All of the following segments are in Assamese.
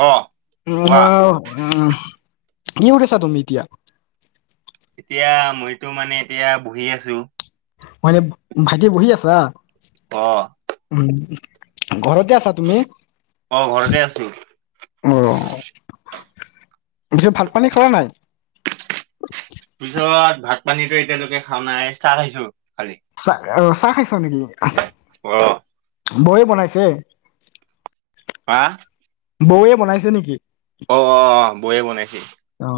অ কোৱা আহ আহ কি কৰি আছা তুমি এতিয়া? এতিয়া মইতো মানে এতিয়া বহি আছো। মই এনে ভাইটি বহি আছা অ উ। ঘৰতে আছা তুমি অ ঘৰতে আছো অ পিছে ভাত পানী খালা নাই? পিছত ভাত পানীতো এতিয়ালৈকে খাও নাই চাৰ আহিছো খালি আহ চাহ খাইছ নেকি? অ বৌয়ে বনাইছে? আহা। বৌয়ে বনাইছে নেকি? অ অ অ বৌয়ে বনাইছিল। অ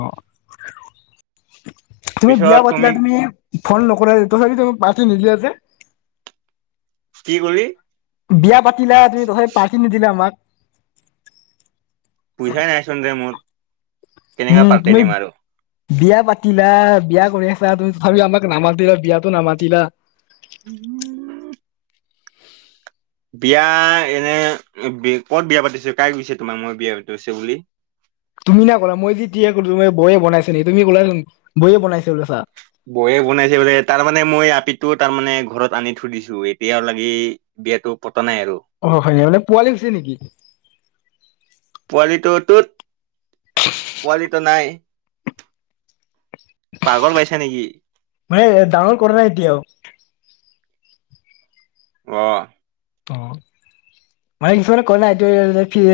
তুমি বিয়া পতিল তুমি ফোন নকৰা ত চি তম পাৰতি নিদে আছে কি কৰি বিয়া পাতিলা তুমি তথাপি পাৰ্তি নিদিলা আমাক পইচাই নাইচোন ৰে মোৰ। কেনেকৈ উম পাতি তুমি দিম আৰু বিয়া পাতিলা বিয়া কৰি আছা তুমি তথাপি আমাক নামাতিলা বিয়াতো নামাতিলা। উম। বিয়া এনে কত বিয়া পাতিছো কাই গৈছে তোমাক মই বিয়া পাতিছে বুলি? তুমি না কলা মই যি কো তু বয়ে বনাইছ নি তুমি কলাচোন বয়ে বাইছে বও য়ে ছা বয়ে বনাইছে বোলে তাৰ মানে মই আপিটো তাৰ মানে ঘৰত আনি থৈ দিছো এতিয়াও লাগি বিয়াটো নাই আৰু অ হয় মানে পোৱালি গুছে নেকি? পোৱালিটোটোত পোৱালিটো নাই। পাগল পাইছা নেকি? মানে ডাঙৰ কৰা নাই এতিয়াও আহ অঁ মানে কিছুমানে কয় নাই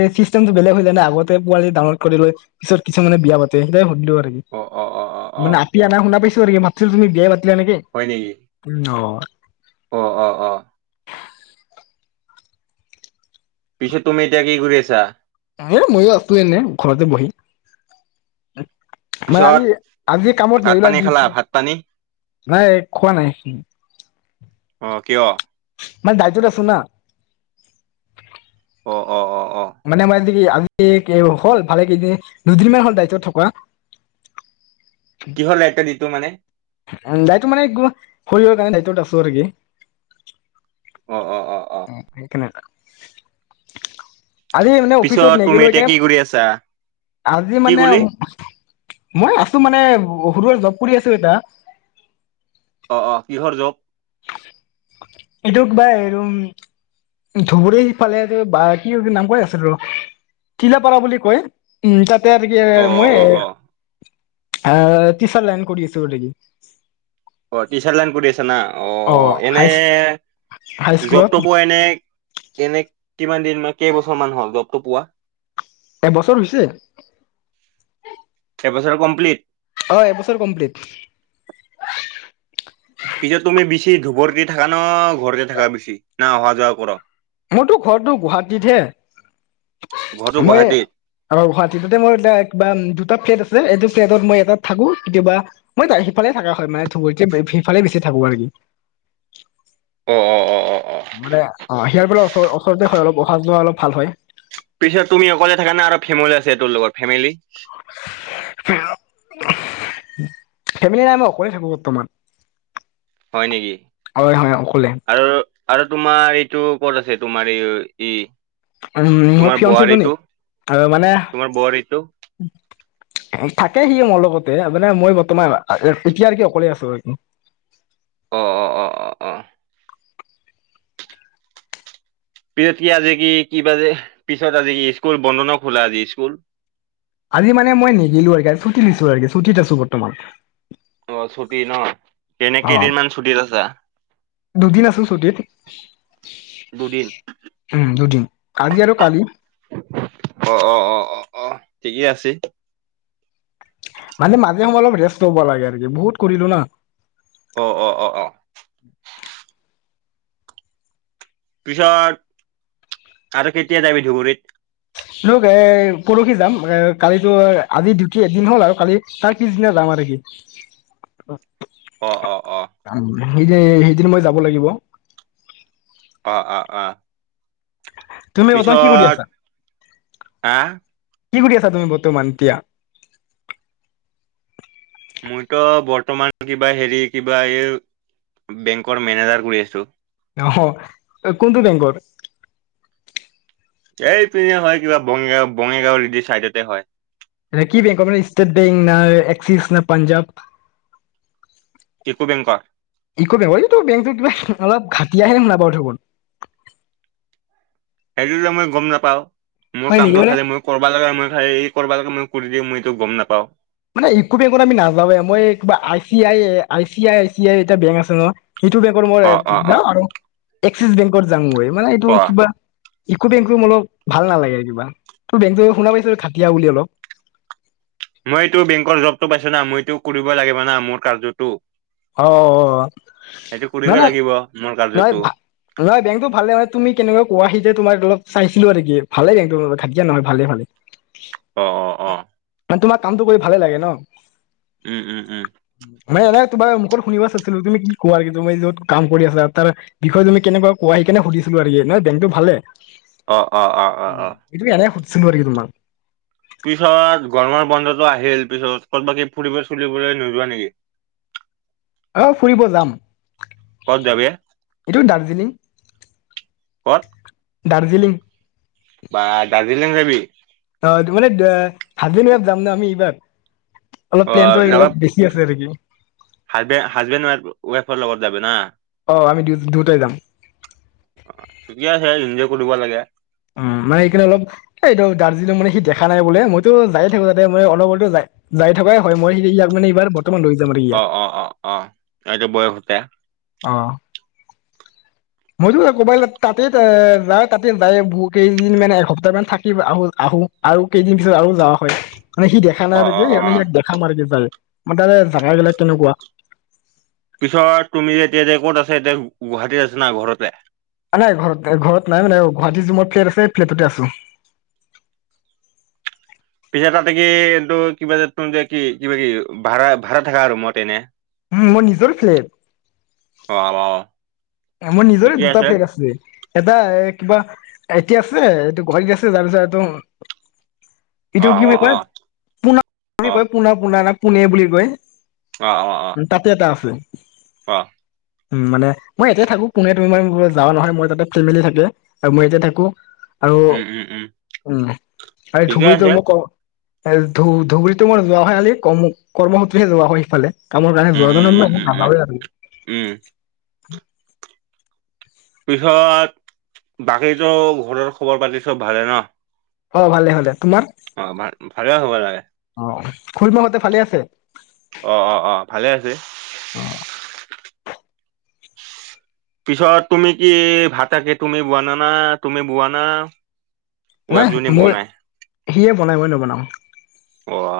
এই চিষ্টেমটো বেলেগ হৈ যায় নে আগতে পোৱালি ডানলড কৰি লৈ পিছত কিছুমান মানে বিয়া পাতে সেই সুধিলো আৰু অ', অ', অ', অ', মানে অ', আপি আনা শুনা পাইছো আৰু মা তুমি বিয়া পা নেকি হয় নেকি? উম অ। অ অ অ পিছে তুমি এতিয়া কি কৰি আছা? মইও আছো এনে ঘৰতে বহি মানে পিছত আজি আজি কামত ভাত পানী ৰেগুলাৰ খালা ডিউটি ভাত পানী? নাই খোৱা নাই। অ', কিয়? মানে দাইটত আছো ন। অ অ অ অ', মানে মই আজি আজি হ'ল ভালে কেইদিন দুদিনমান হ'ল ডাইটত থকা কিহল এটা দিতো মানে দাইতত মানে শৰীৰৰ কাৰণে দাইটত আছো আৰু কি অ অ অ অ', উ সেইকাৰণে আছা। আৰে এনে অফিচ পিছত ত তুমি নগলো এতিয়া যে। কি কৰি আছা? আজি কি মানে ক'লি? মই আছো মানে সৰু সুৰা জপ কৰি আছো এতা। অ অ কিহৰ জব এইটোক ভাইম ধুবুৰীফালে বা কি নাম ক আছে ৰ। টিলাপাৰা বুলি কয় উ তাতে আৰু কি অ', অ', মই অ', অ', আহ তিছাৰ লাইন কৰি আছোঁ অলৰেডী। অটিচাৰ লাইন কৰি আছা। আ না অ এনে হাই হাইস্কুলত জপ তপো এনে এনে কিমান দিন কেইবছৰ মান হ'ল জবটো পোৱা এবছৰ হৈছে। এবছৰ কমপ্লিট। অ এবছৰ কমপ্লিট। পিছত তুমি বেছি ধোবৰক থাকা ন ঘৰতে থাকা বেছি না অহা যোৱা কৰ। মোৰতো ঘৰটো ঘৰতো গুৱাহাটীতহে। মই গুৱাহাটীত আৰু গুৱাহাটী ততে মোৰ এিব দুটা ফ্লেট আছে। এই ফ্লেটত মই এটাত থাকো কেতিয়াবা মই স ইফালে থাকা হয় মানে ধুবুৰী সিফালে বেছি থাকো আৰু। অ অ অ অ অ আম অ সিয়াৰ ফালে ওচ ওচৰতে হয় অলপ অহা যোৱা অলপ ভাল হয়। পিছত তুমি অকলে থাকা নে আৰু ফেমিলি আছে তোৰ লগত ফেমিলি। ফেমিলি নাই মই অকলে থাকো বৰ্তমান। হয় নেকি হয় হয় অকলে। আৰু আৰু তোমাৰ এইটো ক'ত আছে তোমাৰ এই ই উ মোৰ তোমাৰ ফিয়নচীজনী বোৱাৰীটো আৰু মানে তোমাৰ বোৱাৰীটো থাকে সিয়ে মোৰ লগতে মানে মই বৰ্তমান এতিয়া আৰু কি অকলে আছো আৰু। [inaudible] অ অ অ অ অ পিছত কি আজি কি কিবা যে পিছত আজি কি স্কুল বন্ধ নে খোলা আজি স্কুল? আজি মানে মই নিদিলো আও গাইছ ছুটি দিছো আৰু ছুটীত আছো বৰ্তমান। অ ছুটি ন এনে অ, কেইদিনমান ছুটিত আছা দুদিন আছো চুটিত। দুদিন উম দুদিন, আজি আৰু কালি। অ অ অ অ অ ঠিকেই আছে। মানে মাজে সময়ে অলপ ৰেষ্ট ল'ব লাগে আৰু কি বহুত কৰিলো না অ অ অ অ পিছত আৰু কেতিয়া যাবি ধুবুৰীত? ঘৰ এ পৰহি যাম, এ কালিতো আজি ডিউটি এদিন হ'ল আৰু কালি তাৰ পিছদিনা যাম আৰু। [inaudible] অ অ অ সেইদিন সেইদিন মই যাব লাগিব। অ অ অ তুমি ইয়াতে কি কৰি পিছত আছা? আহ কি কৰি আছা তুমি বৰ্তমান এতিয়া? মইতো বৰ্তমান কিবা হেৰি কিবা এই বেংকৰ মেনেজাৰ কৰি আছো। আহ কোনটো বেংকৰ? এইপিনে হয় কিবা বঙাইগাঁও বঙাইগাঁও চাইডতে হয়। এ কি বেংক আপ ষ্টেট বেংক ন, এক্সিছ নে, পাঞ্জাৱ? ইউকো বেংকৰ ইকো বেংক হয় বেংক কিবা অলপ ঘ দি আহিম না বৰ থাকোৰ। সেইটো মই গম নাপাওঁ। মই হয় নেকি কামটো মানে খালি মই কৰবা লাগে মই খাল কৰবা লাগে মই কৰি দি মইতো গম নাপাওঁ। মানে ইউকো বেংকত আমি নাযাওঁৱ মই কিবা I C I I C I I C I এটা বেংক আছে ন সেইটো বেংকৰ মই অ অ অ যাওঁ আৰু এক্সিছ বেংকৰ যাং আৰু মানে এইটো অ কিবা, ইকো বেংকো অলপ ভাল নালাগে কিবা ত বেংক শুনা পাইছ খাটিয়া বুলি অলপ, [unintelligible] মইতো বেংকৰ জবতটো পাইছো না মইতো কৰিব লাগিব না মোৰ কাৰ্য্যটো। অ নাই কৰিবই না লাগিব মোৰ নহয় কাৰ্যটো নহয় বেংকতটো ভালে মানে তুমি কেনেকুৱা কোৱাহি যে তোমাৰ লগত চাইছিলো আৰু কি ভালে ঘাটিয়া নহয় ভালে ভালে অ অ অ মানে তোমাৰ কামটো কৰি ভালে লাগে ন? উম উম উম। মানে এনে তোমাৰ মুখত শুনিব চাইছিলো তুমি কি কোৱা কিন্তু যত কাম কৰি আছা তাৰ বিষয় তুমি কেনেুৱা কোৱা সেইকাৰণে সুধিছিলো। নহয় বেংটো ভালে অ অ অ অ অ এইটো এনে সুধিছো আৰু কি তোমাক পিছত গৰমৰ বন্ধতটো আহিল পিছত ক'ত বাকী ফুৰিব চুলিবলৈ নোযোৱা নেকি? অ ফুৰিব যাম। ক'ত যাবি এইটো দাৰ্জিলিং কত? দাৰ্জিলিং। বা দাৰ্জিলিং যাবি! অ মানে হাজবেণ্ড ৱাইফ যাম ন আমি এইবাৰ। অলপ অ প্লেনটো অলপ লগত বেছি আছে আৰু কি হাজবে হাজবেণ্ড ৱাইফৰ লগত যে না! অ আমি দুয়োটাই যাম। অ ঠিকে আছে ইনজয় কৰিব লাগে। উম মানে সেইকাৰণ অলপ এইটো দাৰ্জিলিঙং মানে সি দেখা নাই বোলে মইতো যায়ে থাকো যাতে ম অলপ হলো যায়। যাই থকাই হয় মই সেই ইয়াক মানে এইবাৰ বৰ্তমান লৈ যাম আৰু অ ইয়াত অ অ অ এইটো বয়সতে। অ মইতো ক কবাই তাতেই যাই তাতে যাই বহু কেইদিন মানে এসপ্তাহ মান থাকি আহো আহো। আৰু কেইদিন পিছত আৰু যাও হয়। মানে সি দেখা নাই অ আৰু অ সেইকাৰণে অ ইক দেখাম আৰু কি যাই মান তাৰে জোগাবিলাক কেনেকুৱা পিছত তুমি এতিয়া ক'ত আছে গুৱাহাটী না ঘৰতে নাই ঘৰত ঘৰত নাই মানে গুৱাহাটী মানে ফ্লেট আছে ফ্লেটতে আছো। [inaudible] পিছে তাতে কি এইটো কিবা যে কি কিবা কি ভাড়া ভাড়া থাকা আৰু ৰোমতে এনে উ মোৰ নিজৰ ফ্লেড। অ অ মোৰ নিজৰে দুটা ফ্লেগ আছে, এটা এ কিবা এতিয়া আছে এইটো গুৱাহাটী আছে তাৰ পিছত এইটো অ এইটো কি অ বুলি অ কয় পোনা অ বুলি কয় পোনা পোনা নাক পোনে বুলি কয়। অ অ অ তাতে এটা আছে। অ উম মানে মই এতিয়া থাকো পোনে তুমি যাও নহয় মই তাতে ফেমেলি থাকে আৰু মই ইয়াতে থাকো। আৰু উম উম উম উম আৰু ঠিকে ধুবুৰীটো আছে মোক ক- এ ধু ধুবুৰীতো মাৰ যোৱা হয় খালি কৰ্ম সূত্ৰে যোৱা হয় সেইফালে। কামৰ কাৰণে উম, উম, উম, যোৱাও উম, উম, নাযাও আৰু। উম, পিছত বাকীটো ঘৰৰ খবৰ পাতি চব ভালে ন। অ ভালে ভালে। তোমাৰ অ ভাল ভালে হ'ব লাগে। খুইমহতে ভালে আছে। অ অ অ ভালে আছে। অ পিছত তুমি কি ভাতাকে তুমি বোৱা নানা তুমি বোৱা না। নাই ৱাইফ জোনে মই বনায়। সিয়ে বনাই মই নবনাও। অহ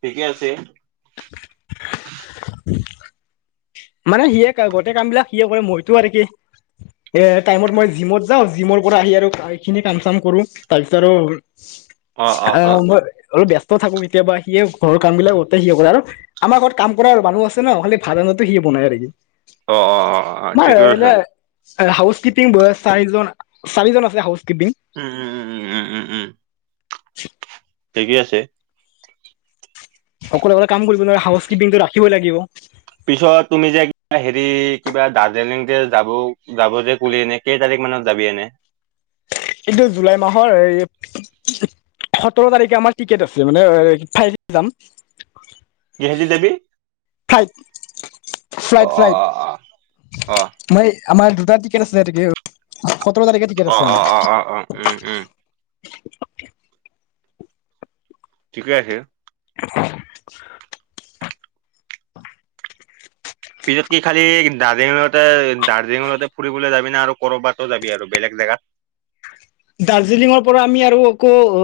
ঠিকে আছে। [unintelligible] মানে সিয়ে গোটেই কাম বিলাক সিয়ে কৰে মইতো আৰু কি? এ টাইমত মই জিমত যাওঁ জিমৰ পৰা আহি আৰু এইখিনি কাম চাম কৰো তাৰ পিছত আৰু। অ মই অলপ ব্যস্ত ত থাকো কেতিয়াবা সিয়ে ঘৰ কাম বিলাক কৰোতে সিয়ে কৰে আৰু আমাৰ ঘৰত কাম কৰা আৰু মানুহ আছে ন খালি ভাত টো সি বনাই ৰেগি অ অ অ অ ঠিকেই কৈছা। হাউচ কিপিং ব চাৰিজন চাৰিজন আছে হাউচ। কিপিং উম উম উম উম উম উম উম ঠিকেই আছে। সকলোতে কাম কৰিব নোৱাৰাৰে হাউচ কিপিংটো ৰাখিবই লাগিব। পিছত তুমি যে হেৰি কিবা দাৰ্জিলিং যে যাব যাব যে কলে এনে কেই তাৰিখ? মানত যাবি এনে, এইটো জুলাই মাহৰ এই সোতৰ তাৰিখে আমাৰ টিকেট আছে মানে ফাইৰিত যাম। কিহে দি যাবি। ফ্লাইট ফ্লাইট অ', অ', ফ্লাইট অ', অ', অ', মই আমাৰ দুটা টিকেট আছে তকে সোতৰ তাৰিখে টিকেট আছে অ', আমাৰ। অ', অ', অ', অ উম, উম। ঠিকে আছে। [unintelligible] পিছত কি খালি দাৰ্জিলিঙতে দাৰ্জিলিঙতে ফুৰিবলৈ যাবি না আৰু কৰবাতো যাবি আৰু বেলেগ জেগা। [inaudible] দাৰ্জিলিঙৰ পৰা আমি আৰু অকৌ অ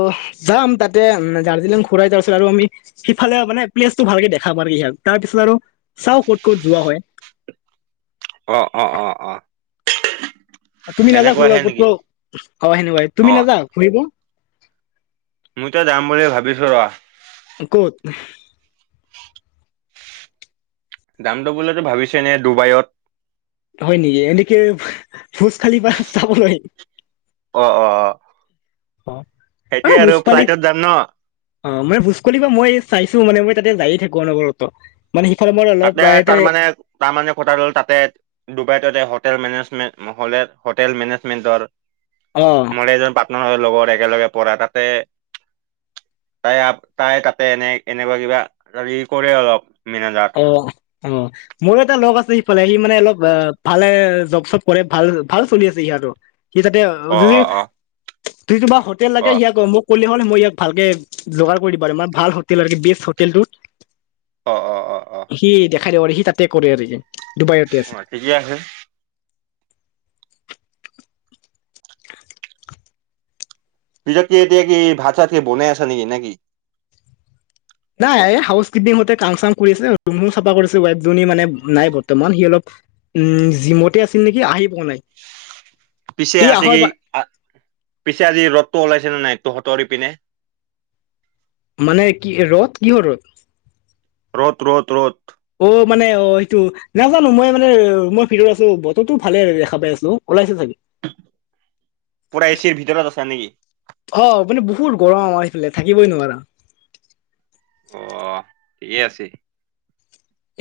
যাম তাতে দাৰ্জিলিং ঘূৰাই তাৰপিছত আৰু আমি সিফালে মানে প্লেচটো ভালকে দেখাম আৰকি ইহাক তাৰ পিছত আৰু চাও ক'ত ক'ত যোৱা হয়! [inaudible] অ' অ' অ' অ'। তুমি নাযা সেনেকুৱা ফুৰবা হে নেকি কতো? [unintelligible] তুমি নাযা ঘুৰিব? মুই ত যাম বুলি ভাবিছো ৰ। কত? যাম ত বুলিতো ভাবিছে এনে ডুবাইত। হয় নেকি এনে কি ভোজ খালিফা চাবলৈ। অ' অ' অ'। অ বুজ পালি। যাম ন অ' মই ভোজকলিফা মই চাইছো মানে মই তাতে যায়ে থাকোঁ আৰু অনবৰত ত। তাতে তাৰ মানে তাৰ মানে কথাটো হ'ল তাতে ডুবাই ততে হোটেল মেনেজ [unintelligible] হলে হোটেল মেনেজমেণ্টৰ অ মই এজন পাৰ্টনাৰৰ লগত একেলগে পঢ়া তাতে তাই আ তাই তাতে এনে - এনেকুৱা কিবা হেৰি কৰে অলপ মেনেজাৰ। অ অ' মোৰো এটা লগ আছে সিফালে সি মানে অলপ ৱা ভালে জব চব কৰে ভাল ভাল চলি আছে সিয়াৰো। সি তাতে অ অ অ [unintelligible] [unintelligible] হোটেল লাগে অ [unintelligible] ক'লে হ'লে মই ইয়াক ভালকে যোগাৰ কৰি দিব আৰু মানে ভাল হোটেল আৰকি বেষ্ট হোটেলটোত। অ' অ' অ'। অ সি দেখাই দিব আৰু সি তাতে কৰে আৰকি। অ' ঠিকে আছে। পিছত কি এতিয়া কি ভাত চাত কি বনাই আছা নেকি নাকি? নাই হাউচ কিপিং হতে কাম চাম কৰি আছে ৰুমো চাফা কৰিছে ৱাইফজনী মানে নাই বৰ্তমান সি অলপ উম জিমতে আছিল নেকি আহি পোৱা নাই। পিছে ই আছে আহৰ কি? বা আ পিছে আজি ৰ'দতটো ওলাইছে নে নাই? তহঁতৰ ইপিনে। মানে কি ৰ'দ কিহৰ ৰ'দ? ৰ'দ ৰ'দ ৰ'দ। অ' মানে অ সেইটো নাজানো মই মানে মই ভিতৰত আছো বতৰটো ভালে আৰু দেখা পাই আছো। ওলাইছে চাগে। পুৰা এ ছিৰ ভিতৰত আছা নেকি? অ মানে বহুত গৰম আমাৰ এইফালে থাকিবই নোৱাৰা। অ' ঠিকে আছে।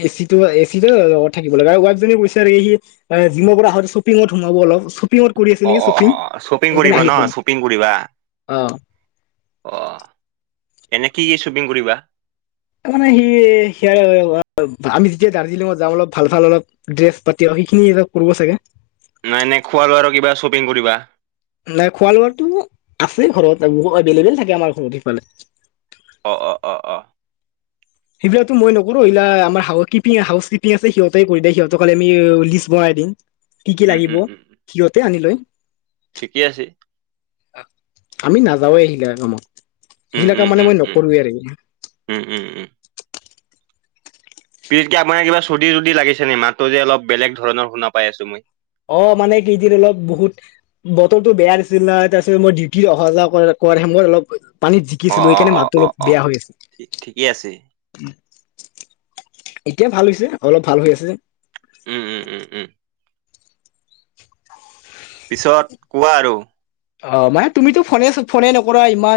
এ চি টো এ চি টো লগত থাকিব লাগে আৰু ৱাইফ জনী কৈছে আৰকি সি আ জিমৰ পৰা আহতে শ্বপিঙত সোমাব অলপ। [unintelligible] [unintelligible] কৰি আছে অ', নেকি অ', শ্বপিং। অ', শ্বপিং এইকাৰণে কৰিবা আহি ন পাৱা নাই। শ্বপিং কৰিবা? অ'। অ' এনে কি কি শ্বপিং কৰিবা? অ মানে সি সিয়া আমি যেতিয়া দাৰ্জিলিঙত যাওঁ অলপ ভাল ভাল অলপ ড্ৰেছ পাতি এইখিনি অলপ কুৰব চাগে। না এনে খোৱা লোৱাৰো কিবা শ্বপিং কৰিবা? নাই খোৱা লোৱাটো আছেই ঘৰত [unintelligible] এভেলেবেল থাকে আমাৰ ঘৰত সিফালে। অ', অ', অ', অ', সিবিলাকটো মই নকৰো ইলা আমাৰ হাউ কিপিং হাউচকিপিং আছে সিহঁতেই কৰি দেই সিহঁতক খালি আমি লিষ্ট বনাই দিং। কি কি উম, উম, লাগিব উম, সিহঁতে আনি লয়। ঠিকে আছে। আমি নাযাওেই সিগিলা কামত। উম, সিলা কাম উম, মানে উম, মই উম, নকৰোৱে আৰকি। উম, উম, উম। [unintelligible] আপোনাৰ কিবা চদ্দী ঠদ্দী লাগিছে নেকি মাতটো যে অলপ বেলেগ ধৰণৰ শুনা পাই আছো মই। অ' মানে একেইদিন অলপ বহুত বতৰতো বেয়া আছিল না তাৰপিছত মই ডিউটিত অহা যোৱা কৰা। কৰ সেময়ত অলপ পানীত জিকিছিলো অ', অ', সেইকাৰণে অ', মাতটো অলপ অ', অ'। বেয়া হৈ আছে। ঠিক ঠিকে আছে। এতিয়া ভাল হৈছে অলপ ভাল হৈ আছে যে। উম- উম -উম - উম। পিছত কোৱা আৰু অহ, মানে তুমিতো ফোনে- ফোনে নকৰা ইমান।